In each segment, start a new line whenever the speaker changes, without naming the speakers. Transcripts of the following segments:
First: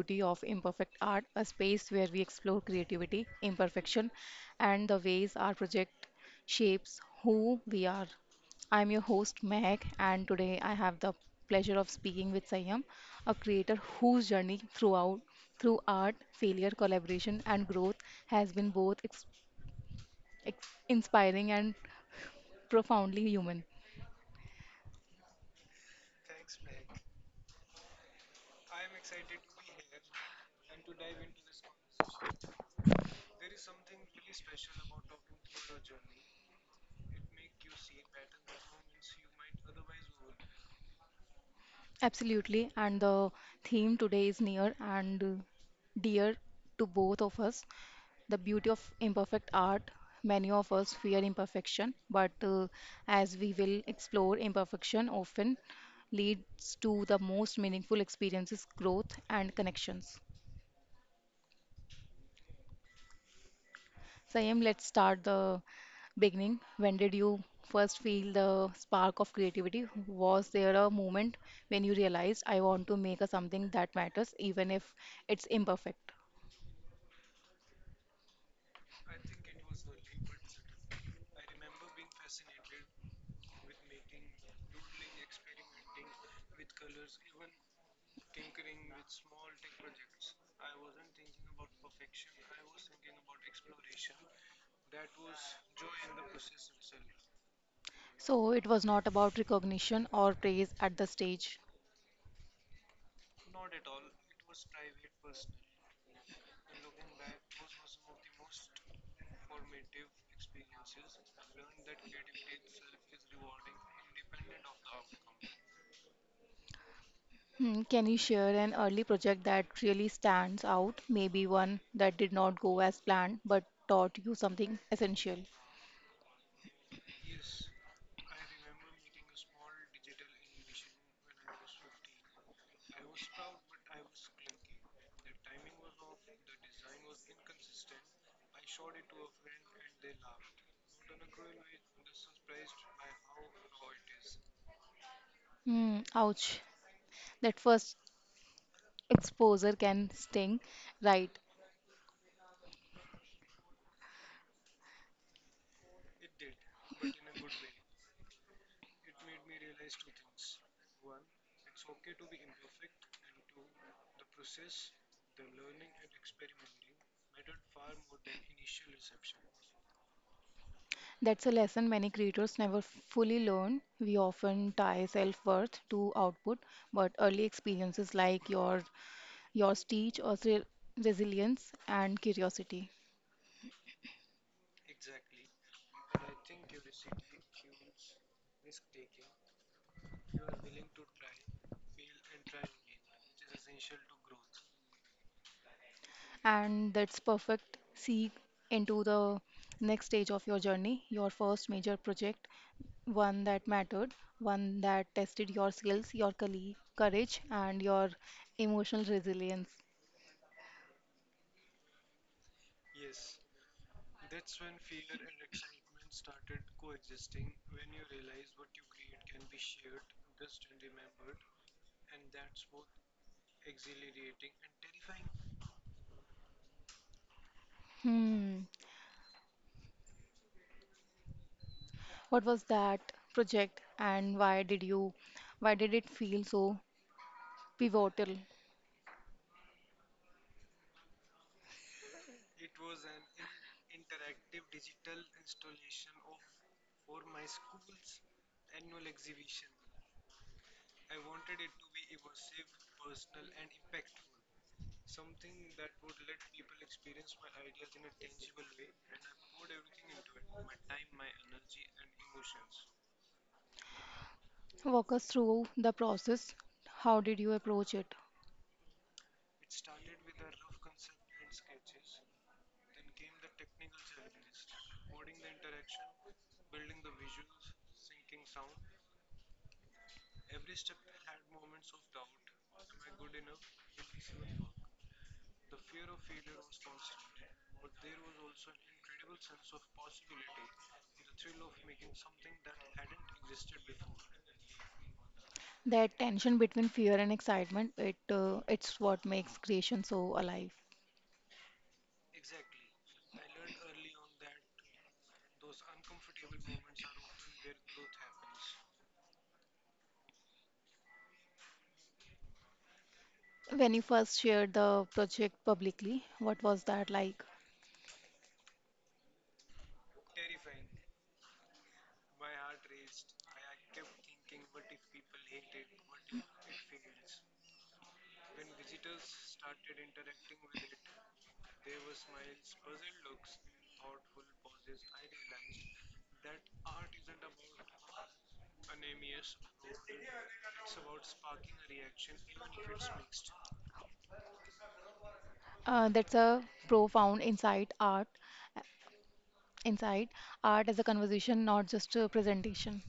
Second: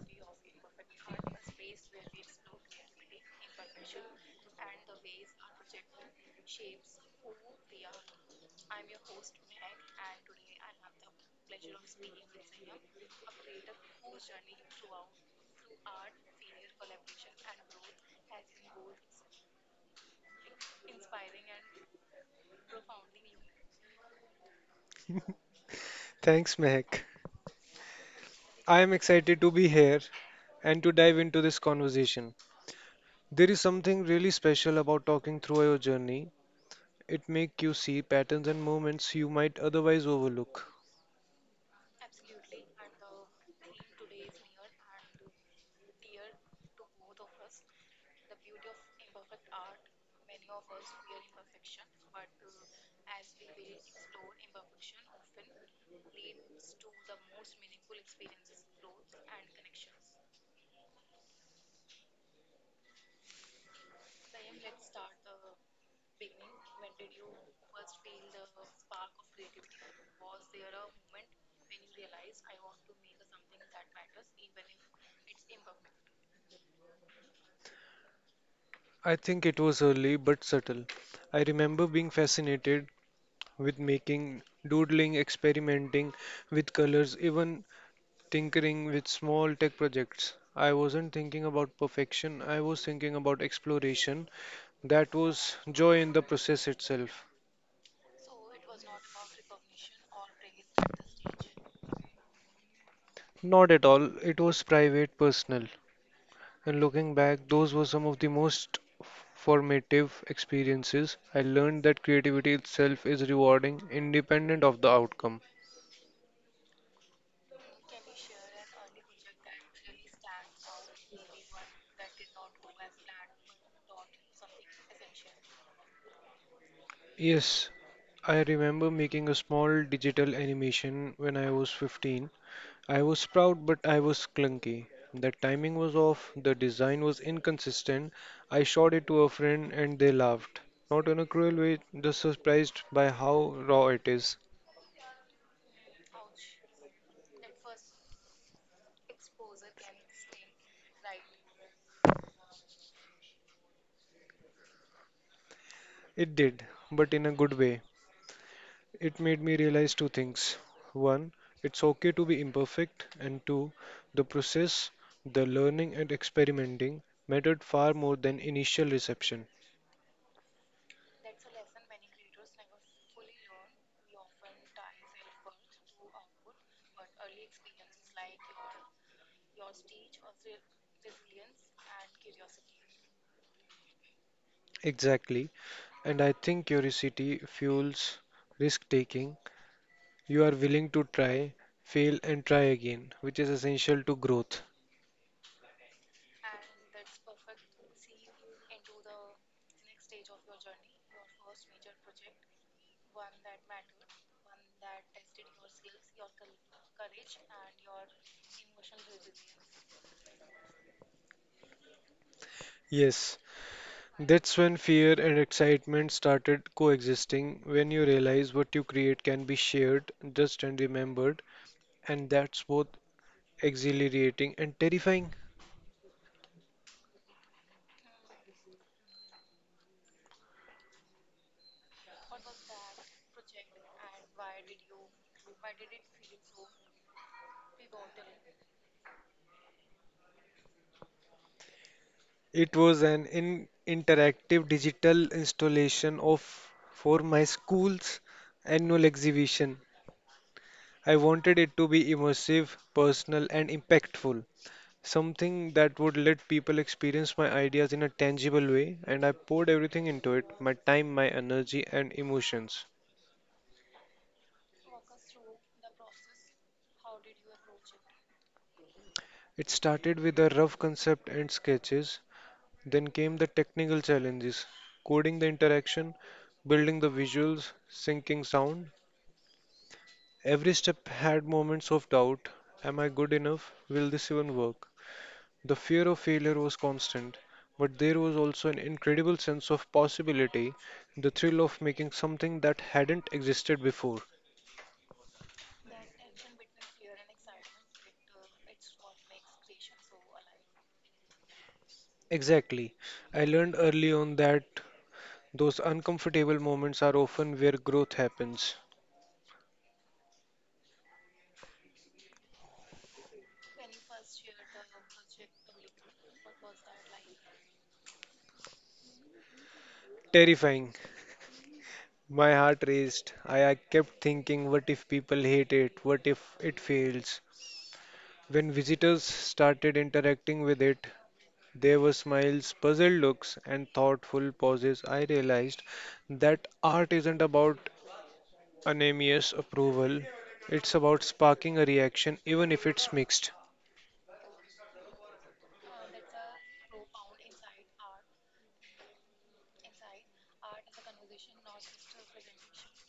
Beauty of Imperfect Art, a space where we explore creativity, imperfection, and the ways our project shapes who we are. I'm your host, Meg, and today I have the pleasure of speaking with Sayam, a creator whose journey throughout through art, failure, collaboration, and growth has been both inspiring and profoundly human.
Thanks, Mehak. I am excited to be here and to dive into this conversation. There is something really special about talking through your journey. It makes you see patterns and moments you might otherwise overlook.
Absolutely, and the theme today is near and dear to both of us, the beauty of imperfect art. Many of us fear imperfection, but as we will explore, imperfection often leads to the most meaningful experiences, growth, and connections. Sayam, let's start the beginning. When did you first feel the spark of creativity? Was there a moment when you realized I want to make a something that matters, even if it's imperfect?
I think it was early but subtle. I remember being fascinated with making, doodling, experimenting with colors, even tinkering with small tech projects. I wasn't thinking about perfection, I was thinking about exploration. That was joy in the process itself.
So it was not about recognition or praise at the stage.
Not at all. It was private, personal. And looking back, those were some of the most formative experiences. I learned that creativity itself is rewarding, independent of the outcome.
Hmm, can you share an early project that really stands out? Maybe one that did not go as planned but taught you something essential.
Yes, I remember making a small digital animation when I was 15. I was proud, but I was clunky. The timing was off, the design was inconsistent. I showed it to a friend and they laughed. Not in a cruel way, just surprised by how raw it is.
Hmm, ouch. That first exposure can sting, right?
It did, but in a good way. It made me realize two things. One, it's okay to be imperfect, and two, the process, the learning and experimenting mattered far more than initial reception.
That's a lesson many creators never fully learn. We often tie self-worth to output, but early experiences like yours teach us resilience and curiosity.
Exactly. And I think curiosity fuels risk taking. You are willing to try, fail, and try again, which is essential to growth.
And that's perfect seek into the next stage of your journey, your first major project, one that mattered, one that tested your skills, your colleague, courage, and your emotional resilience.
Yes, that's when fear and excitement started coexisting, when you realize what you create can be shared, just and remembered, and that's both exhilarating and terrifying.
Hmm. What was that project and why did it feel so pivotal?
It was an in interactive digital installation of for my school's annual exhibition. I wanted it to be immersive, personal, and impactful. Something that would let people experience my ideas in a tangible way, and I poured everything into it my time, my energy, and emotions.
Walk us through the process. How did you approach it?
It started with a rough concept and sketches, then came the technical challenges coding the interaction, building the visuals, syncing sound. Every step had moments of doubt am I good enough? Will this even work? The fear of failure was constant, but there was also an incredible sense of possibility, the thrill of making something that hadn't existed before.
That tension between fear and excitement, it's what makes creation so alive.
Exactly. I learned early on that those uncomfortable moments are often where growth happens.
When you first shared the project publicly, what was that like?
Terrifying. My heart raced. I kept thinking, what if people hate it? What if it fails? When visitors started interacting with it, there were smiles, puzzled looks, and thoughtful pauses. I realized that art isn't about anonymous approval, it's about sparking a reaction, even if it's mixed.
That's a profound insight, art as a conversation, not just a presentation.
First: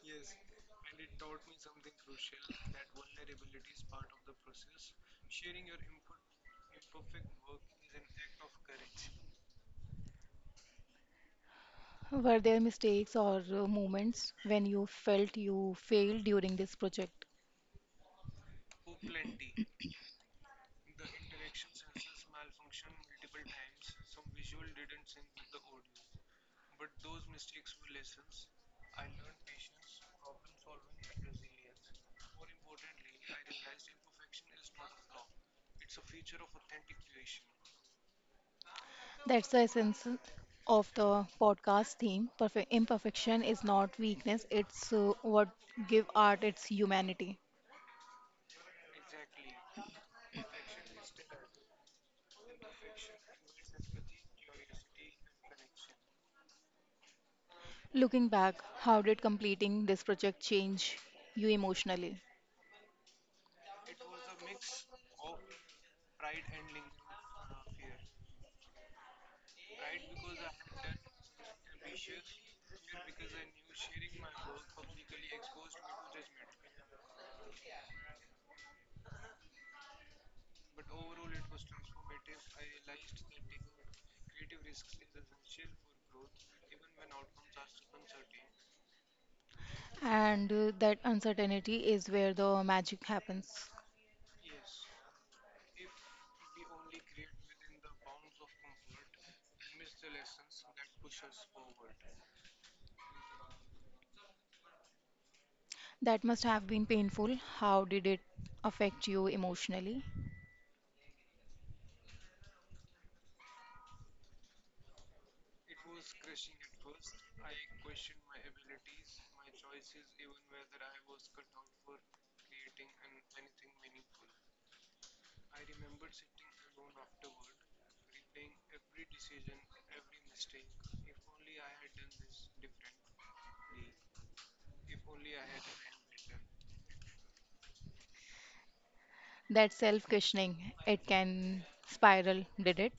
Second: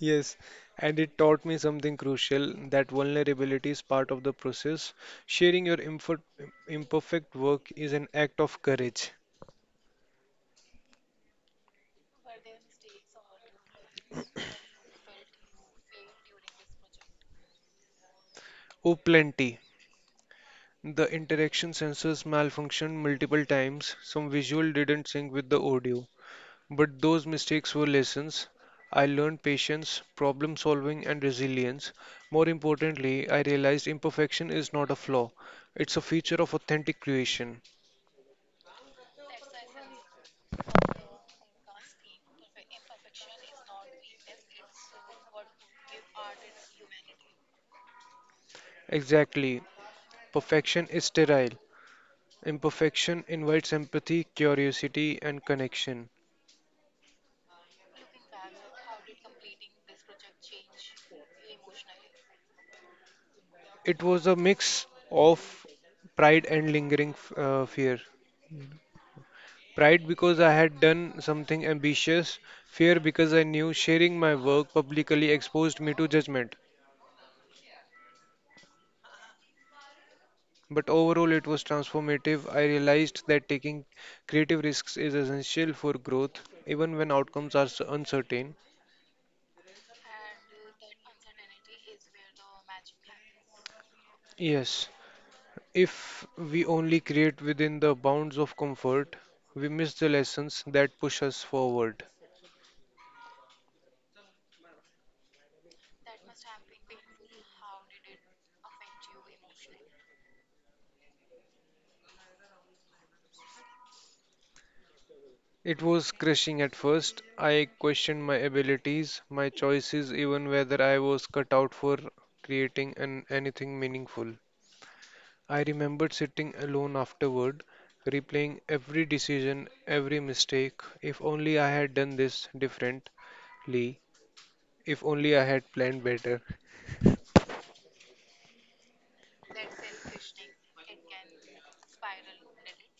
Yes, and it taught me something crucial that vulnerability is part of the process. Sharing your imperfect work is an act of courage.
Were there mistakes or moments when you felt you failed during this project?
Oh, plenty. The interaction sensors malfunctioned multiple times. Some visual didn't sync with the audio. But those mistakes were lessons. I learned patience, problem solving, and resilience. More importantly, I realized imperfection is not a flaw, it's a feature of authentic creation.
That's the essence of the podcast theme. Perfect imperfection is not weakness, it's what give art its humanity.
Exactly. Perfection is sterile. Imperfection invites empathy, curiosity, and connection.
Looking back, how did completing this project change you emotionally?
It was a mix of pride and lingering fear. Pride because I had done something ambitious, fear because I knew sharing my work publicly exposed me to judgment. But overall, it was transformative. I realized that taking creative risks is essential for growth, even when outcomes are uncertain.
And That uncertainty is where the magic happens.
Yes, if we only create within the bounds of comfort, we miss the lessons that push us forward.
That must have been painful. How did it affect you emotionally?
It was crushing at first. I questioned my abilities, my choices, even whether I was cut out for creating anything meaningful. I remembered sitting alone afterward, replaying every decision, every mistake. If only I had done this differently. If only I had planned better.
That self questioning, it can spiral, did it?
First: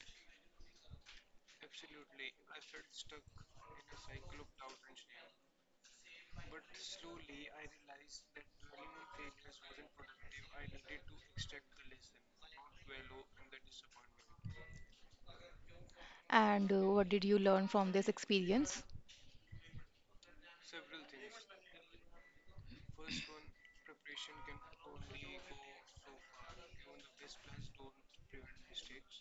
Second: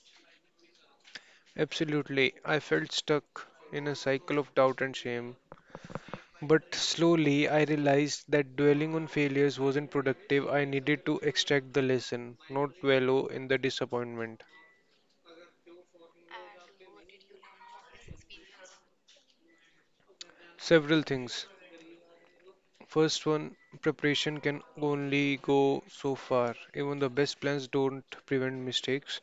Absolutely, I felt stuck in a cycle of doubt and shame. But slowly I realized that dwelling on failures wasn't productive. I needed to extract the lesson, not wallow in the disappointment.
And What did you learn from this experience?
Several things. First one, preparation can only go so far. Even the best plans don't prevent mistakes.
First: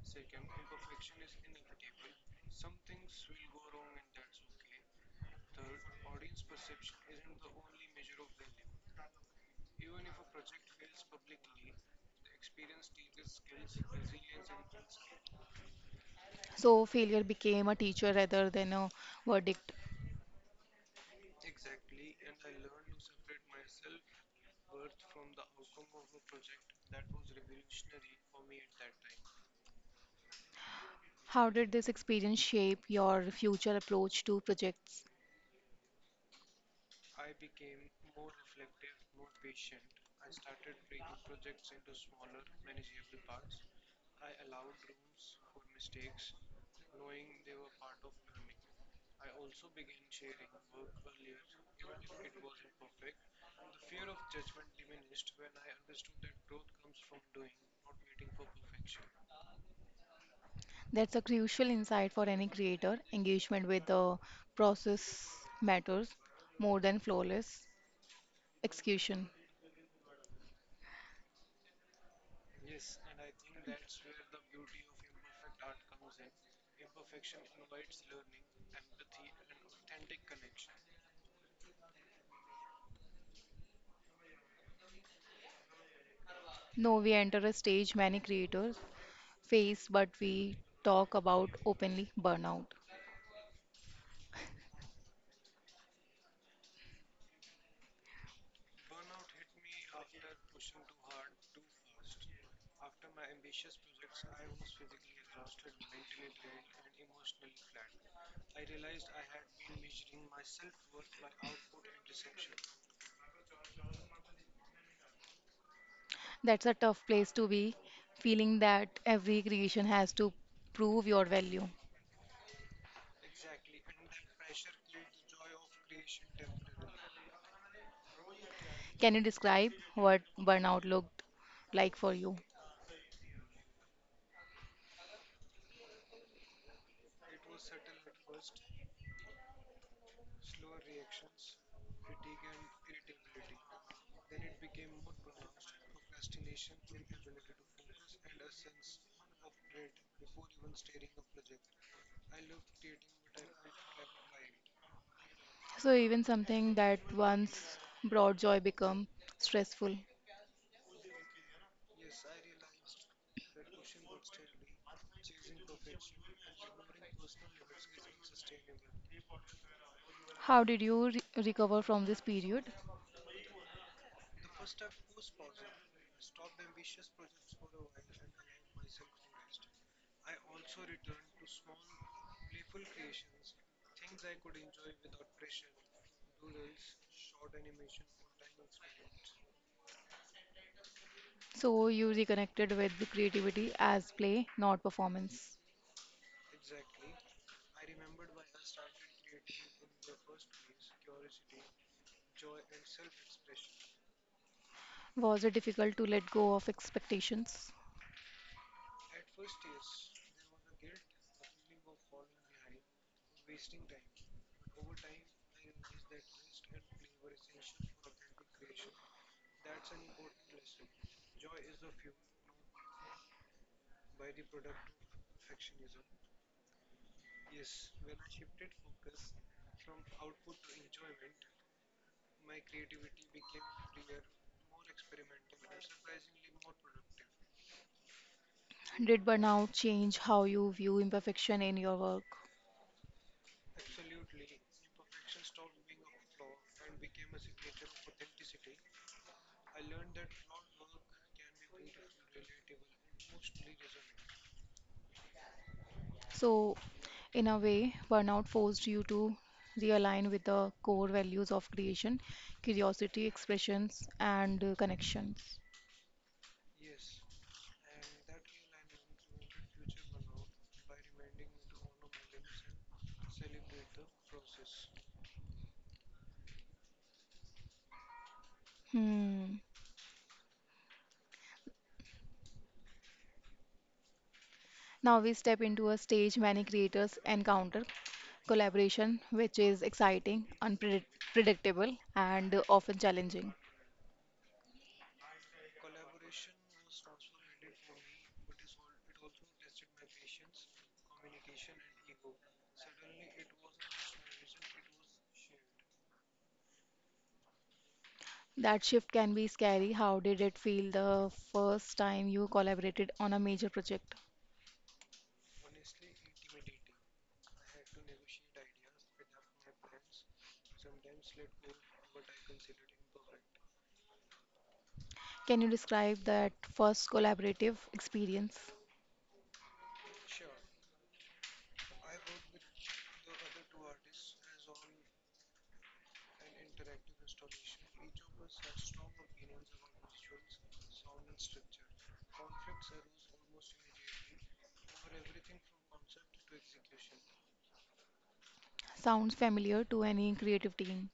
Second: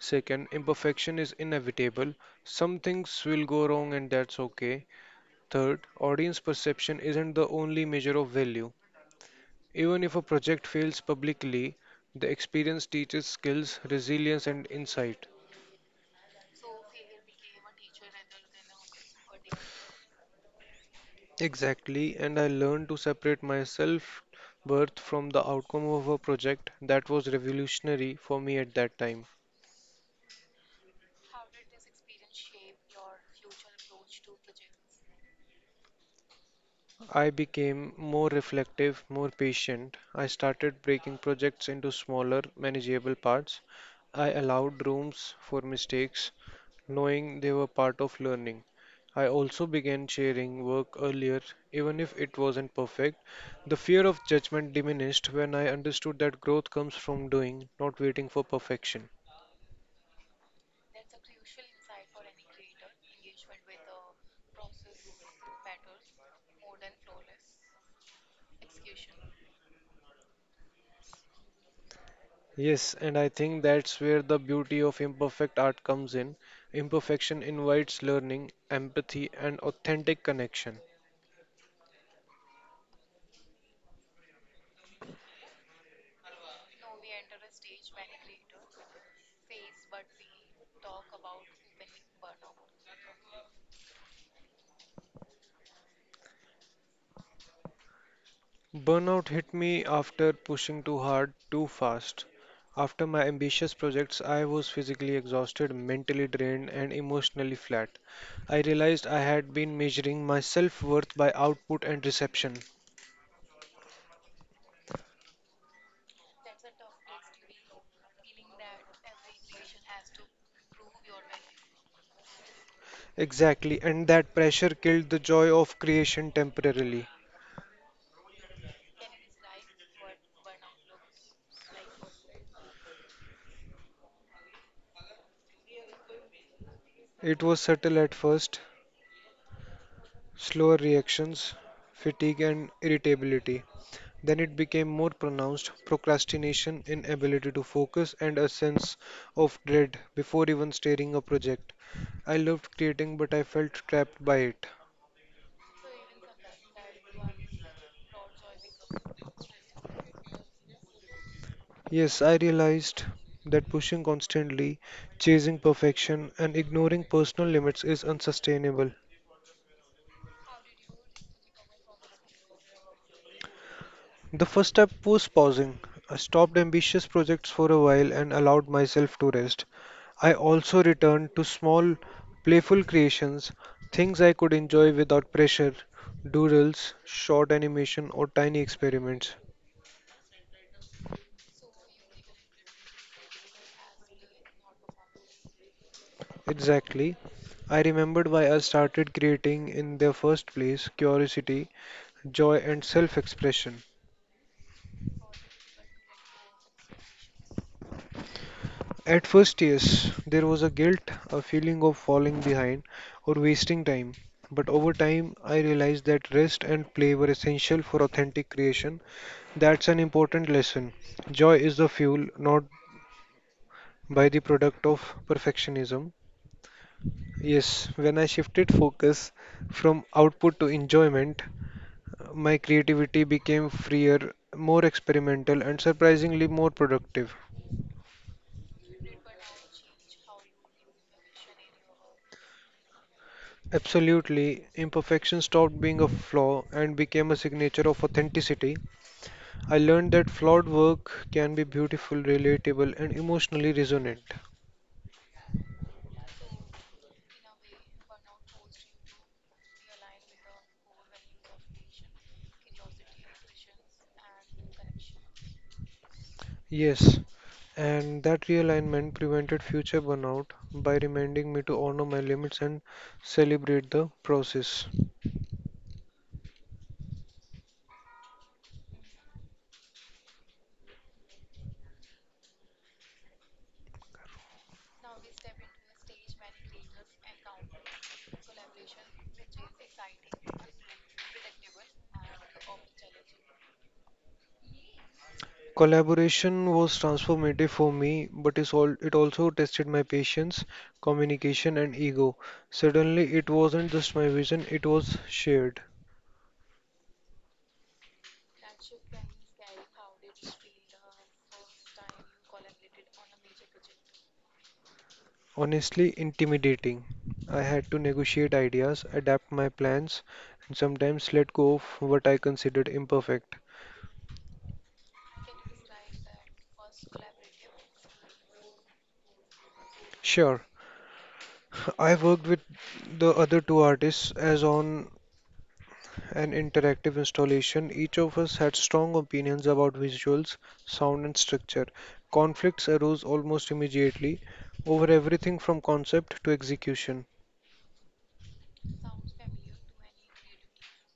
Second, imperfection is inevitable. Some things will go wrong and that's okay. Third, audience perception isn't the only measure of value. Even if a project fails publicly, the experience teaches skills, resilience, and insight.
So, failure became a teacher rather than a verdict.
Exactly, and I learned to separate myself worth from the outcome of a project that was revolutionary for me at that time.
How did this experience shape your future approach to projects?
I became more reflective, more patient. I started breaking projects into smaller, manageable parts. I allowed rooms for mistakes, knowing they were part of learning. I also began sharing work earlier, even if it wasn't perfect. The fear of judgment diminished when I understood that growth comes from doing, not waiting for perfection.
That's a crucial insight for any creator. Engagement with the process matters more than flawless execution.
Yes, and I think that's where the beauty of imperfect art comes in. Imperfection invites learning, empathy, and authentic connection.
No, we enter a stage many creators face, but we talk about openly burnout.
Burnout hit me after pushing too hard, too fast. After my ambitious projects, I was physically exhausted, mentally drained, and emotionally flat. I realized I had been measuring my self worth by output and reception.
That's a tough place to be, feeling that every creation has to prove your value.
Exactly, and that pressure killed the joy of creation temporarily.
Can you describe what burnout looked like for you?
It was subtle at first, slower reactions, fatigue, and irritability. Then it became more pronounced procrastination, inability to focus, and a sense of dread before even starting a project. I loved creating, but I felt trapped by it.
So even something that once brought joy become stressful.
Yes, I realized that pushing constantly, chasing perfection, and ignoring personal limits is unsustainable.
How did you recover from this period?
The first step was pausing. I stopped ambitious projects for a while and allowed myself to rest. I also returned to small, playful creations, things I could enjoy without pressure, doodles, short animation, or tiny experiments.
So you reconnected with the creativity as play, not performance.
Exactly. I remembered why I started creating in the first place curiosity, joy, and self expression.
Was it difficult to let go of expectations?
At first, yes, there was a guilt, a feeling of falling behind or wasting time. But over time, I realized that rest and play were essential for authentic creation. That's an important lesson. Joy is the fuel, not by the product of perfectionism. Yes, when I shifted focus from output to enjoyment, my creativity became freer, more experimental, and surprisingly more productive.
Did burnout change how you view imperfection in your work?
Absolutely. Imperfection stopped being a flaw and became a signature of authenticity. I learned that flawed work can be beautiful, relatable, and emotionally resonant.
So, in a way, burnout forced you to realign with the core values of creation, curiosity, expressions, and connections.
Yes, and that realignment prevented future burnout by reminding me to honor my limits and celebrate the process.
Hmm. Now we step into a stage many creators encounter collaboration, which is exciting, unpredictable, and often challenging.
Collaboration was transformative for me, but it also tested my patience, communication, and ego. Suddenly, it wasn't just my vision, it was shared.
That shift can be scary. How did it feel the first time you collaborated on a major project?
Honestly intimidating. I had to negotiate ideas, adapt my plans, and sometimes let go of what I considered imperfect.
Can you describe that first collaborative experience?
Sure, I worked with the other two artists as on an interactive installation. Each of us had strong opinions about visuals, sound, and structure. Conflicts arose almost immediately over everything from concept to execution.
Sounds familiar to any creative team.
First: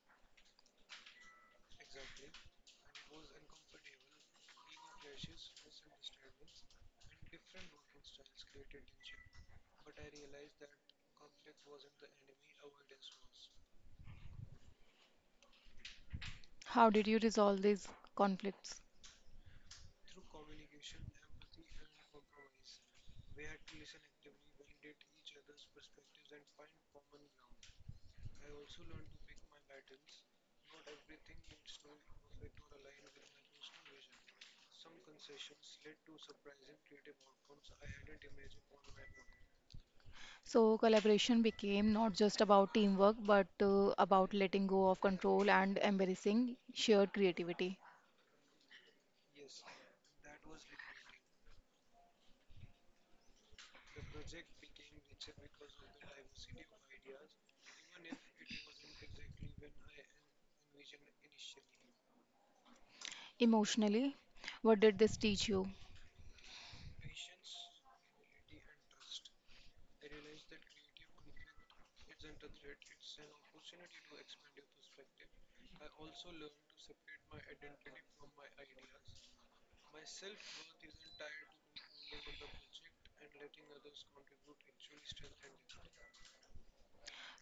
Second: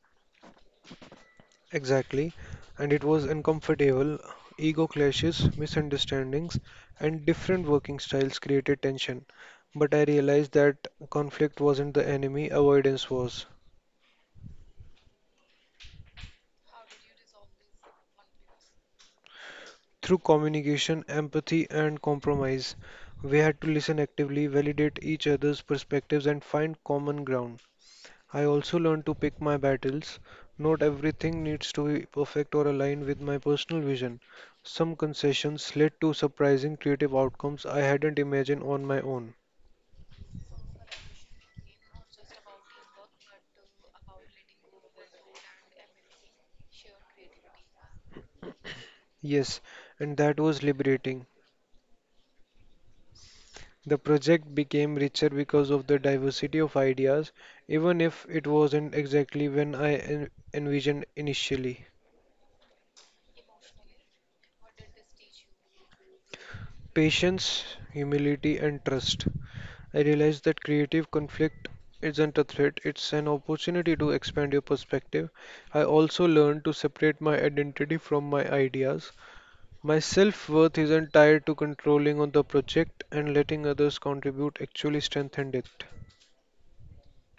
Exactly, and it was uncomfortable. Ego clashes, misunderstandings, and different working styles created tension. But I realized that conflict wasn't the enemy, avoidance was.
How did you resolve these conflicts?
Through communication, empathy, and compromise, we had to listen actively, validate each other's perspectives, and find common ground. I also learned to pick my battles. Not everything needs to be perfect or align with my personal vision. Some concessions led to surprising creative outcomes I hadn't imagined on my own.
So, collaboration became not just about teamwork, but about letting go of control and embracing shared creativity.
Yes, and that was liberating. The project became richer because of the diversity of ideas, even if it wasn't exactly when I envisioned initially.
Emotionally, what did this teach you?
Patience, humility, and trust. I realized that creative conflict isn't a threat, it's an opportunity to expand your perspective. I also learned to separate my identity from my ideas. My self worth isn't tied to controlling on the project and letting others contribute actually strengthened it.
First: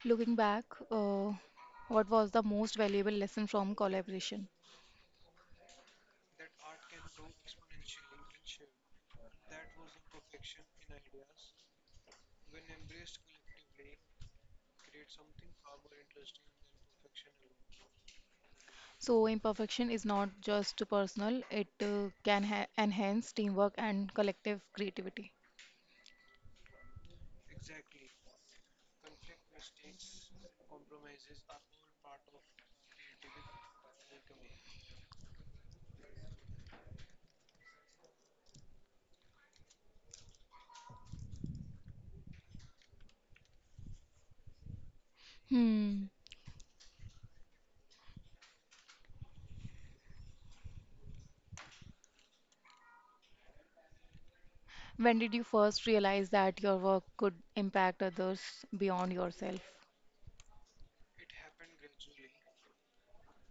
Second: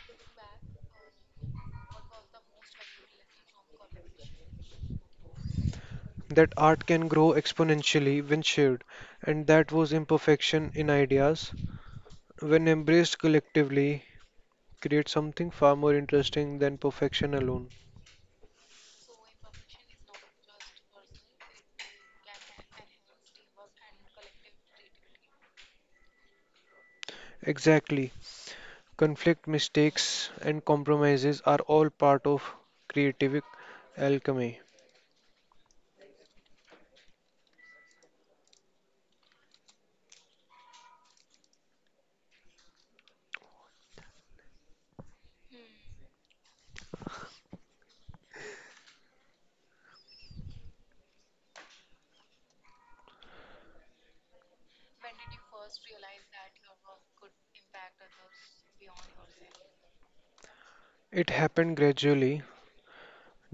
Looking back, uh, what was the most valuable lesson from collaboration?
That art can grow exponentially when shared, and that was imperfection in ideas. When embraced collectively, create something far more interesting than perfection alone.
So, imperfection is not just personal, it enhance teamwork and collective creativity.
Exactly. Conflict, mistakes, and compromises are all part of creative alchemy.
Hmm. When did you first realize that your work could impact others beyond yourself?
It happened gradually.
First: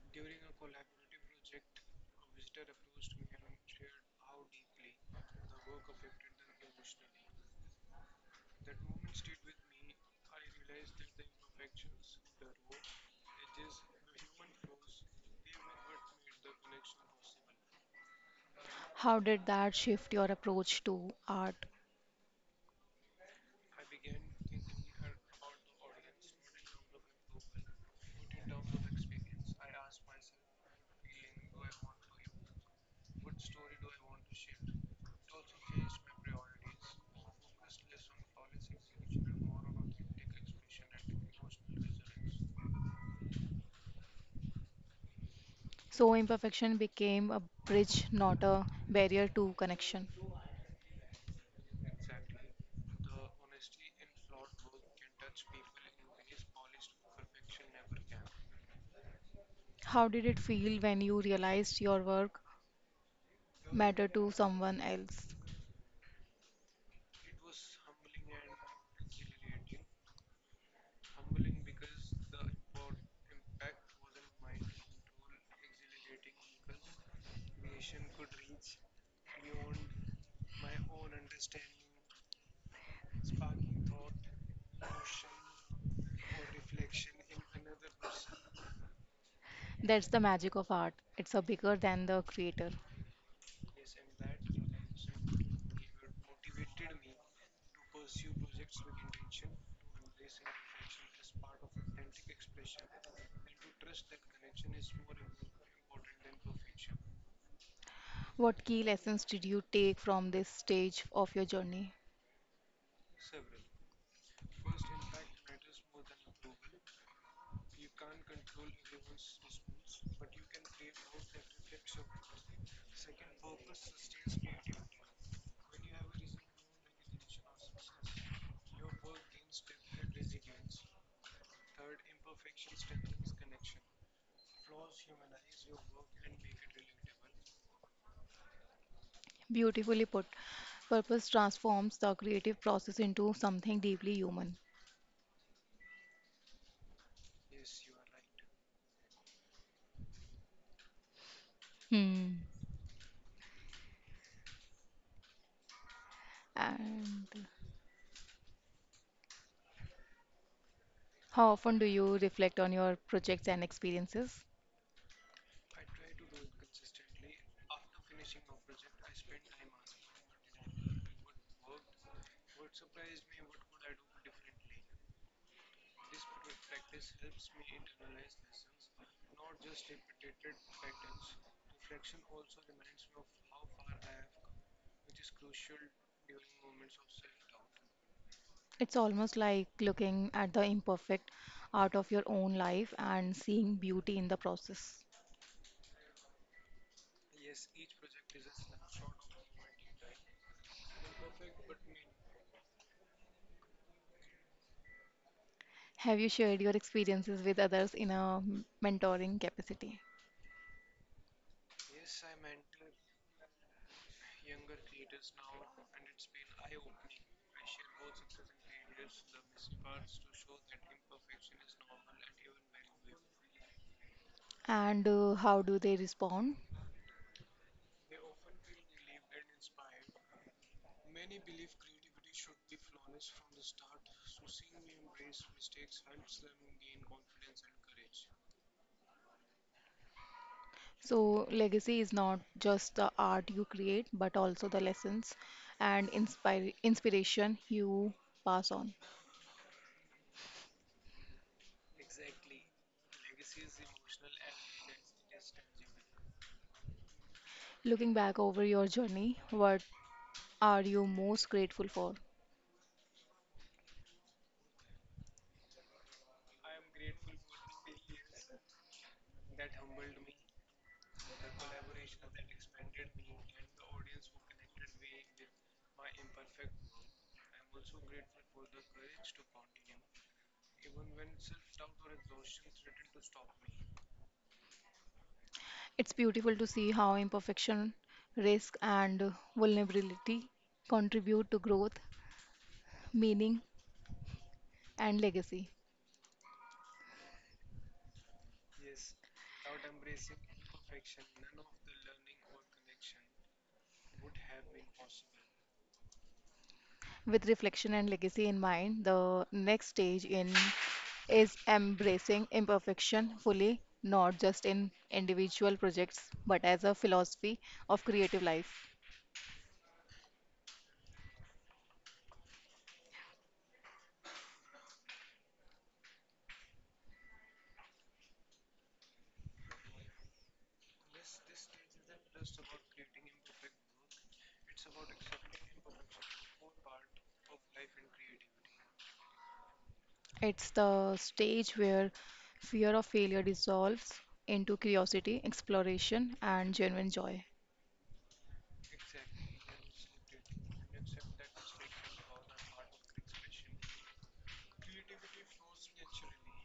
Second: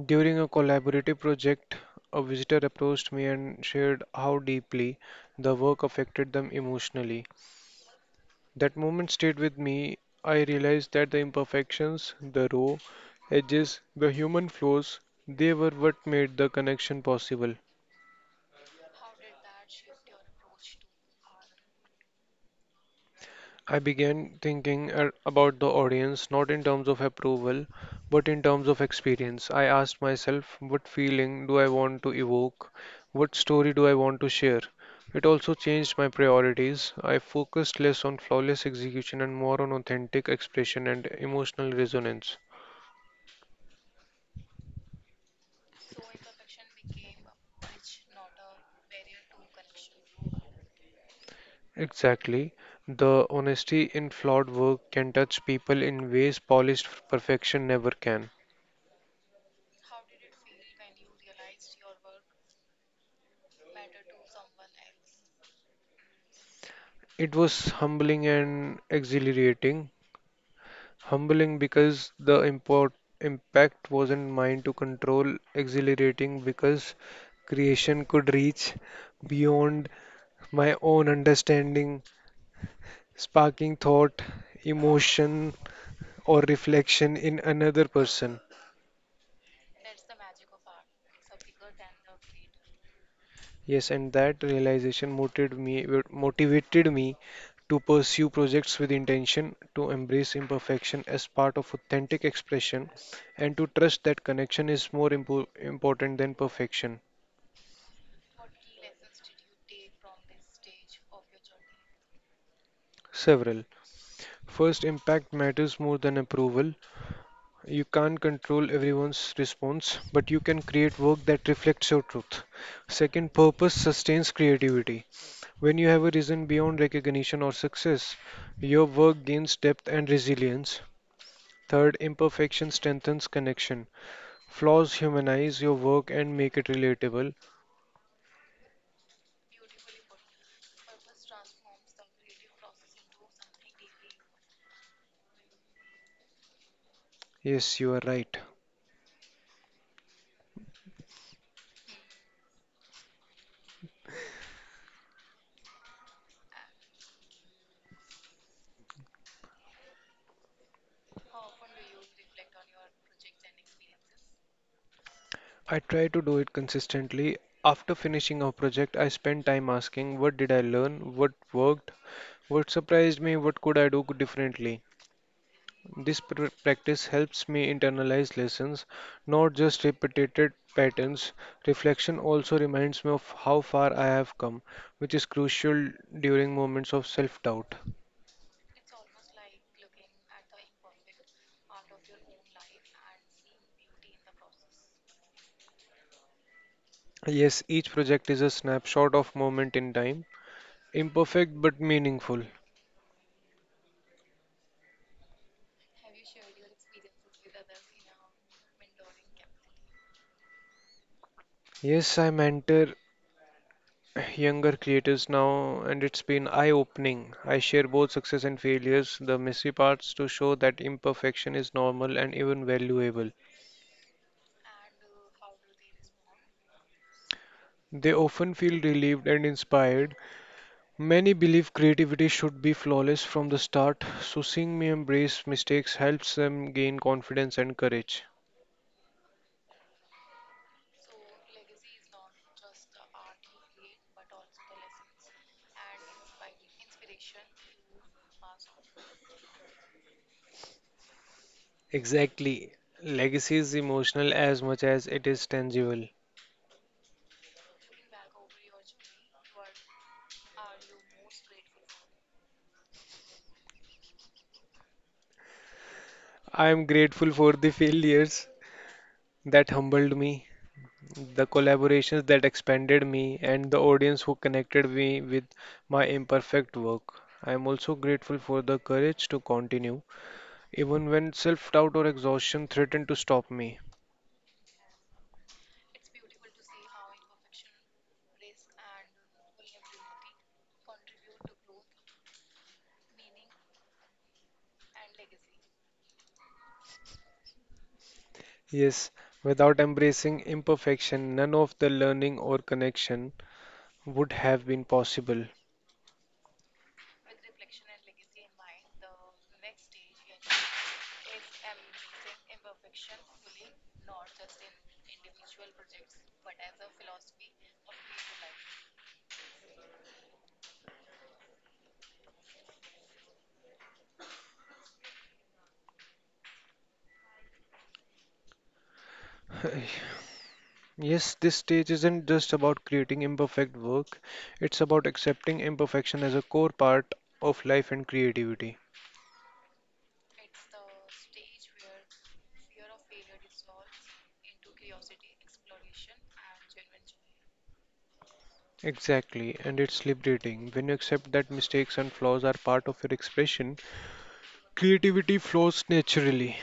During a collaborative project, a visitor approached me and shared how deeply the work affected them emotionally. That moment stayed with me. I realized that the imperfections, the raw edges, the human flaws, they were what made the connection possible.
How did that shift your approach to art?
I began thinking about the audience not in terms of approval but in terms of experience. I asked myself, what feeling do I want to evoke? What story do I want to share? It also changed my priorities. I focused less on flawless execution and more on authentic expression and emotional resonance.
So, imperfection became a bridge, not a barrier to connection.
Exactly. The honesty in flawed work can touch people in ways polished perfection never can.
How did it feel when you realized your work mattered to someone else?
It was humbling and exhilarating. Humbling because the impact wasn't mine to control, exhilarating because creation could reach beyond my own understanding, sparking thought, emotion, or reflection in another person.
That's the magic of art. It's a bigger than the creator.
Yes, and that realization motivated me to pursue projects with intention, to embrace imperfection as part of authentic expression, and to trust that connection is more important than perfection.
What key lessons did you take from this stage of your journey?
Several. First, impact matters more than approval. You can't control everyone's response, but you can create work that reflects your truth. Second, purpose sustains creativity. When you have a reason beyond recognition or success, your work gains depth and resilience. Third, imperfection strengthens connection. Flaws humanize your work and make it relatable.
Beautifully put. Purpose transforms the creative process into something deeply human.
Yes, you are right.
Hmm. And how often do you reflect on your projects and experiences?
I try to do it consistently. After finishing a project, I spend time asking what did I learn, what worked, what surprised me, what could I do differently. This practice helps me internalize lessons, not just repeated patterns. Reflection also reminds me of how far I have come, which is crucial during moments of self doubt.
It's almost like looking at the imperfect out of your own life and seeing beauty in the process.
Yes, each project is a snapshot of moment in time, imperfect but meaningful.
Have you shared your experiences with others in a mentoring capacity?
Yes, I mentor younger creators now, and it's been eye-opening. I share both success and failures, the messy parts to show that imperfection is normal and even valuable.
And how do they respond?
They often feel relieved and inspired. Many believe creativity should be flawless from the start, so seeing me embrace mistakes helps them gain confidence and courage.
So, legacy is not just the art you create, but also the lessons and inspiration you pass on.
Exactly. Legacy is emotional as much as it is tangible.
Looking back over your journey, what are you most grateful for?
I am grateful for the failures that humbled me, the collaborations that expanded me, and the audience who connected me with my imperfect work. I am also grateful for the courage to continue, even when self doubt or exhaustion threatened to stop me.
It's beautiful to see how imperfection, risk, and vulnerability contribute to growth, meaning, and legacy.
Yes, without embracing imperfection, none of the learning or connection would have been possible.
With reflection and legacy in mind, the next stage in is embracing imperfection fully, not just in individual projects, but as a philosophy of creative life.
Yes, this stage isn't just about creating imperfect work, it's about accepting imperfection as a core part of life and creativity.
It's the stage where fear of failure dissolves into curiosity, exploration, and genuine joy.
Exactly, and it's liberating when you accept that mistakes and flaws are part of your expression. Creativity flows naturally.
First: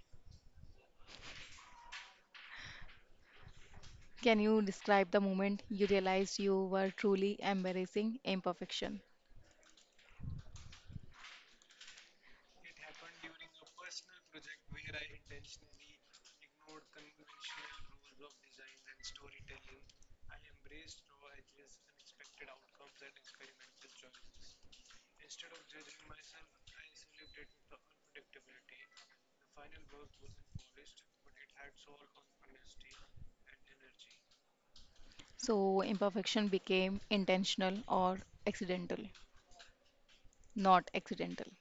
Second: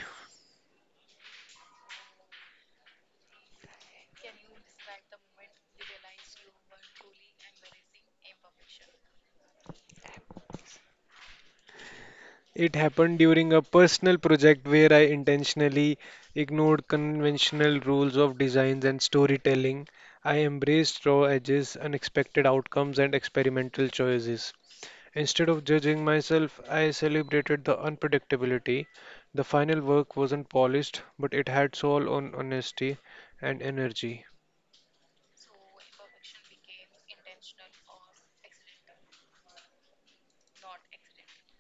Can you describe the moment you realized you were truly embracing imperfection?
It happened during a personal project where I intentionally ignored conventional rules of designs and storytelling. I embraced raw edges, unexpected outcomes, and experimental choices. Instead of judging myself, I celebrated the unpredictability. The final work wasn't polished, but it had soul on honesty and energy.
So, imperfection became intentional or accidental, not accidental.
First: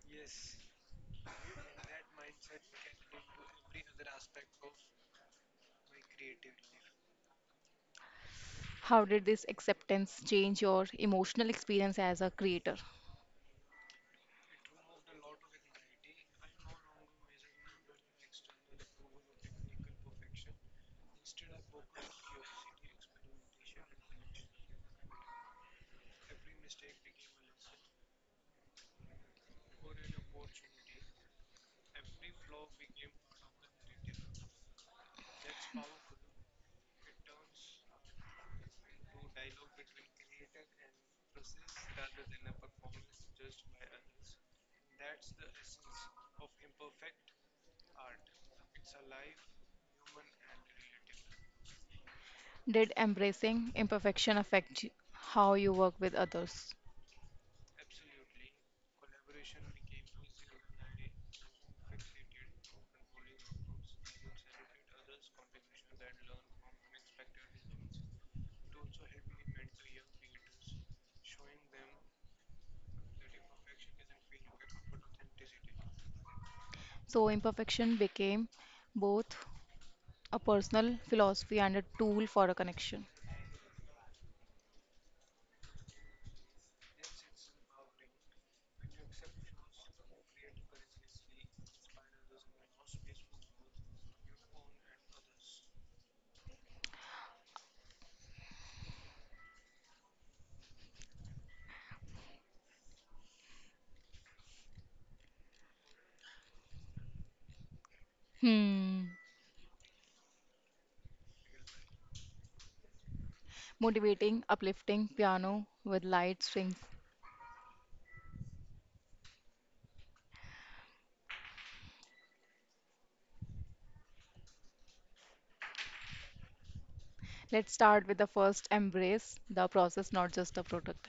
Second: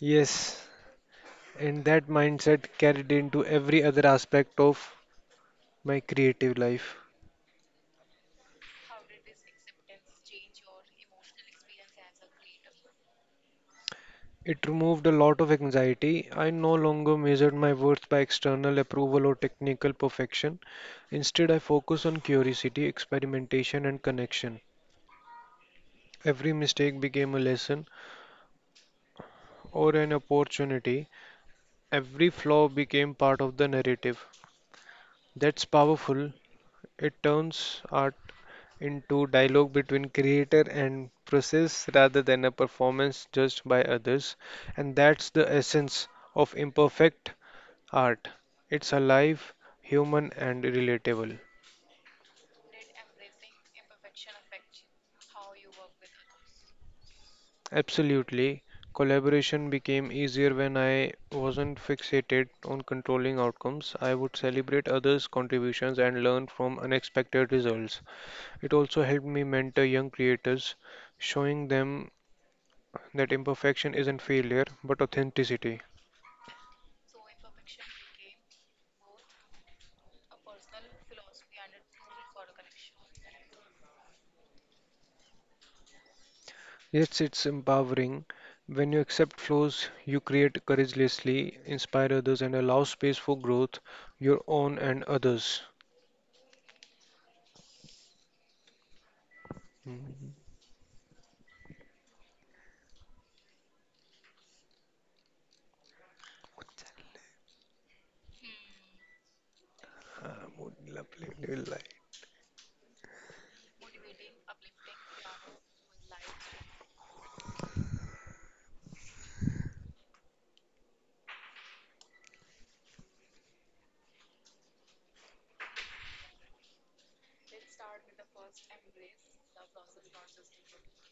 Yes. And that mindset carried into every other aspect of my creative life.
How did this acceptance change your emotional experience as a creator?
It removed a lot of anxiety. I no longer measured my worth by external approval or technical perfection. Instead, I focused on curiosity, experimentation, and connection. Every mistake became a lesson or an opportunity. Every flaw became part of the narrative. That's powerful. It turns art into dialogue between creator and process rather than a performance judged by others, and that's the essence of imperfect art. It's alive, human, and relatable.
Did embracing imperfection affect how you work with others?
Absolutely. Collaboration became easier when I wasn't fixated on controlling outcomes. I would celebrate others' contributions and learn from unexpected results. It also helped me mentor young creators, showing them that imperfection isn't failure but authenticity.
So, imperfection became both a personal philosophy and a tool for a connection.
Yes, it's empowering. When you accept flaws, you create courageously, inspire others, and allow space for growth, your own and others. Hmm.
Hmm.
Ah, mood lovely, little light.
Motivating, uplifting piano with light strings. Let's start with the first embrace the process, not just the product.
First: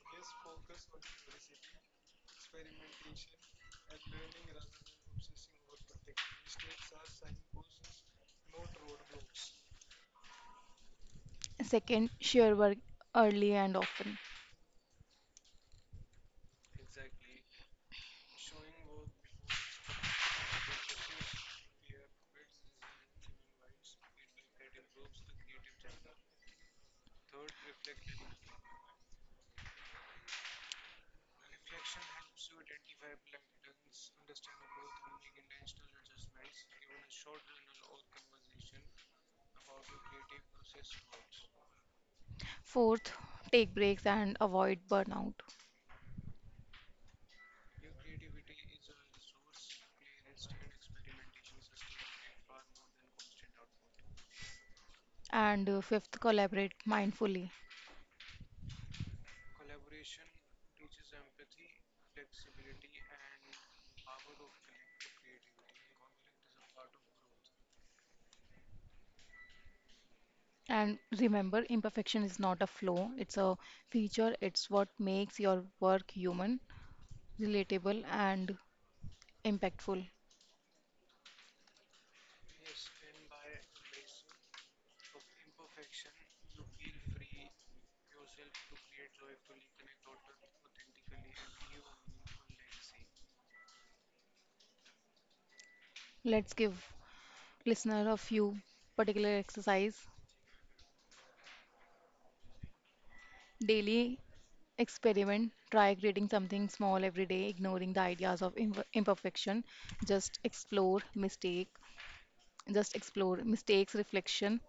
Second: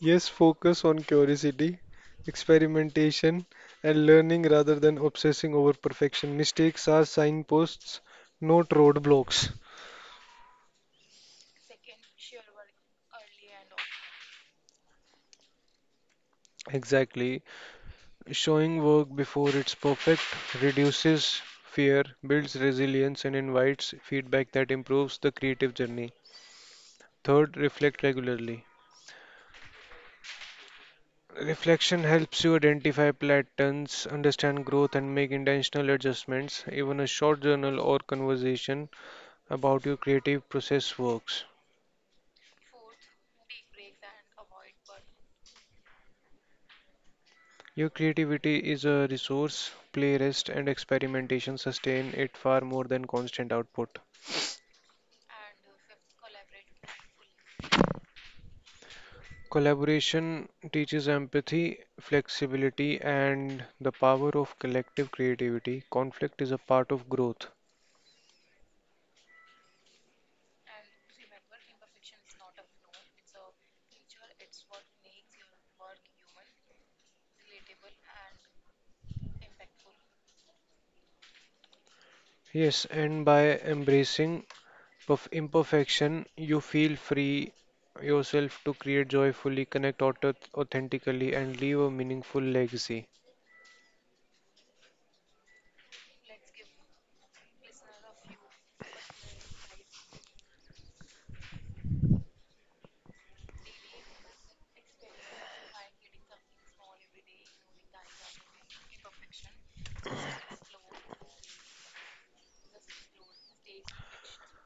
Yes, focus on curiosity, experimentation, and learning rather than obsessing over perfection. Mistakes are signposts, not roadblocks.
Second, share work early and often.
Exactly. Showing work before it's perfect reduces fear, builds resilience, and invites feedback that improves the creative journey. Third, reflect regularly. Reflection helps you identify patterns, understand growth, and make intentional adjustments. Even a short journal or conversation about your creative process works.
Fourth, take breaks and avoid burnout.
Your creativity is a resource, play, rest, and experimentation sustain it far more than constant output.
And fifth, collaborate mindfully.
Collaboration teaches empathy, flexibility, and the power of collective creativity. Conflict is a part of growth.
And remember, imperfection is not a flaw, it's a feature, it's what makes your work human, relatable, and impactful.
Yes, and by embracing imperfection, you feel free yourself to create joyfully, connect authentically, and leave a meaningful legacy.
Let's give listener a few particular exercise. Daily experiment, try creating something small every day, ignoring the ideas of imperfection. Just explore mistake, just explore mistakes, reflection,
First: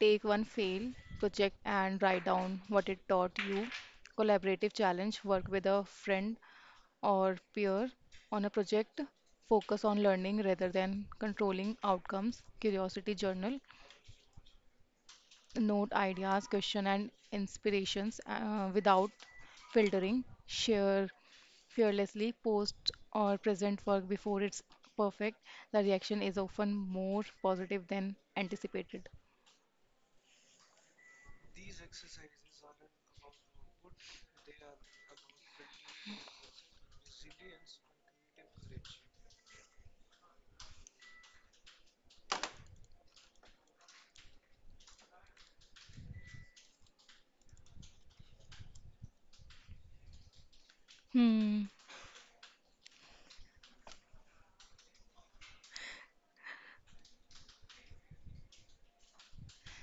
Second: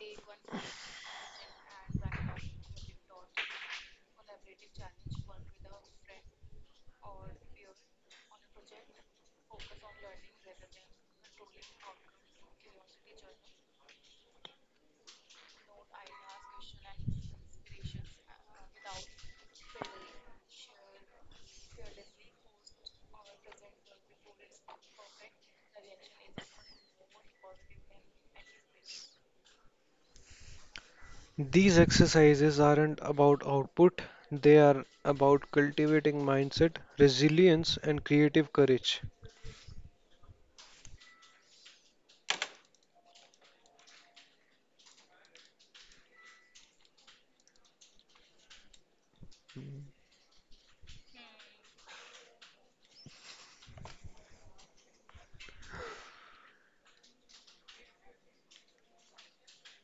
take one failed project and write down what it taught you. Collaborative challenge work with a friend or peer on a project. Focus on learning rather than controlling outcomes. Curiosity journal. Note ideas, question, and inspirations without filtering. Share fearlessly. Post or present work before it's perfect. The reaction is often more positive than anticipated.
These exercises aren't about output, they are about cultivating mindset, resilience, and creative courage.
Hmm.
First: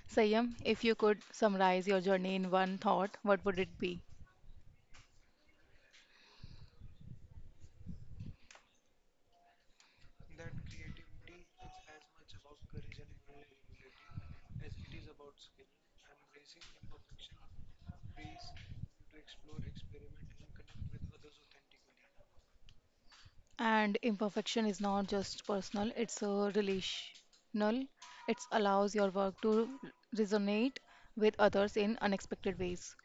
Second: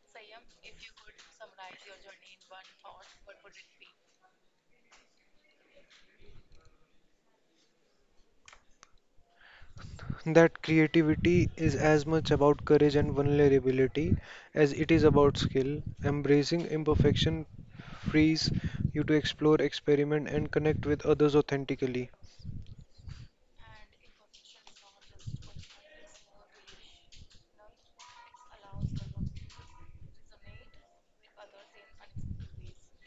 Sayam, if you could summarize your journey in one thought, what would it be?
That creativity is as much about courage and vulnerability as it is about skill. Embracing imperfection frees you to explore, experiment, and connect with others authentically.
And imperfection is not just personal, it's a relational. It allows your work to resonate with others in unexpected ways.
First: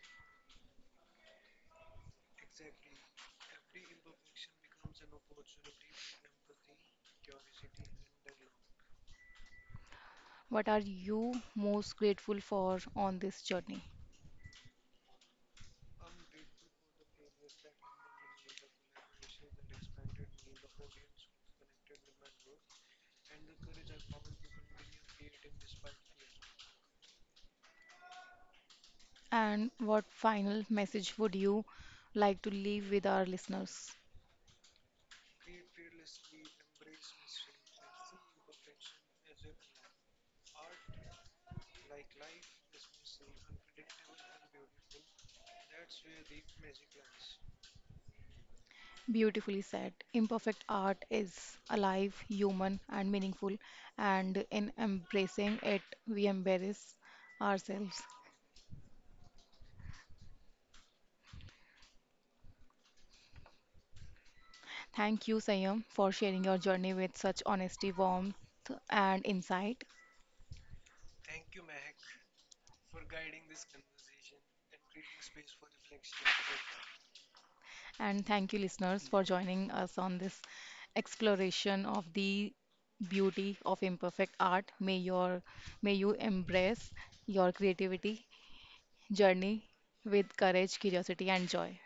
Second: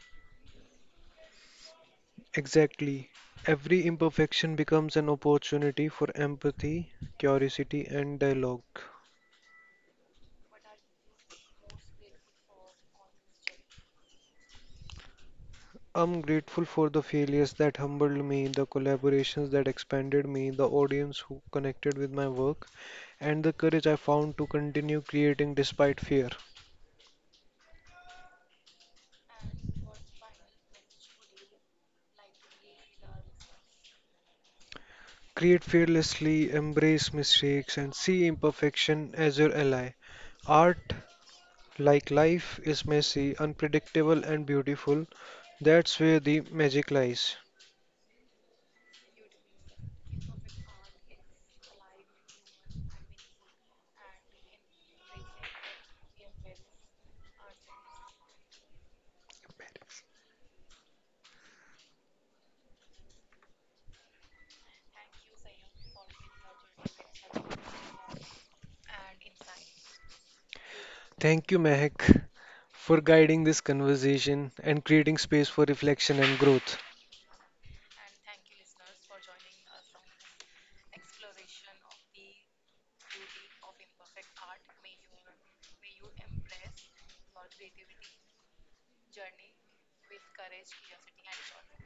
Exactly. Every imperfection becomes an opportunity for empathy, curiosity, and dialogue.
What are you most grateful for on this journey?
I'm grateful for the failures that humbled me, the collaborations that expanded me, the audience who connected with my work, and the courage I found to continue creating despite fear.
And what final message would you like to leave with our listeners?
Create fearlessly, embrace mistakes, and see imperfection as your ally. Art, like life, is messy, unpredictable, and beautiful. That's where the magic lies.
Beautifully said. Imperfect art is alive, human, and meaningful, and in embracing it, we embrace ourselves. Thank you, Sayam, for sharing your journey with such honesty, warmth, and insight.
Thank you, Mehak, for guiding this conversation and creating space for reflection and growth.
And thank you, listeners, for joining us on this exploration of the beauty of imperfect art. May you embrace your creativity journey with courage, curiosity, and joy.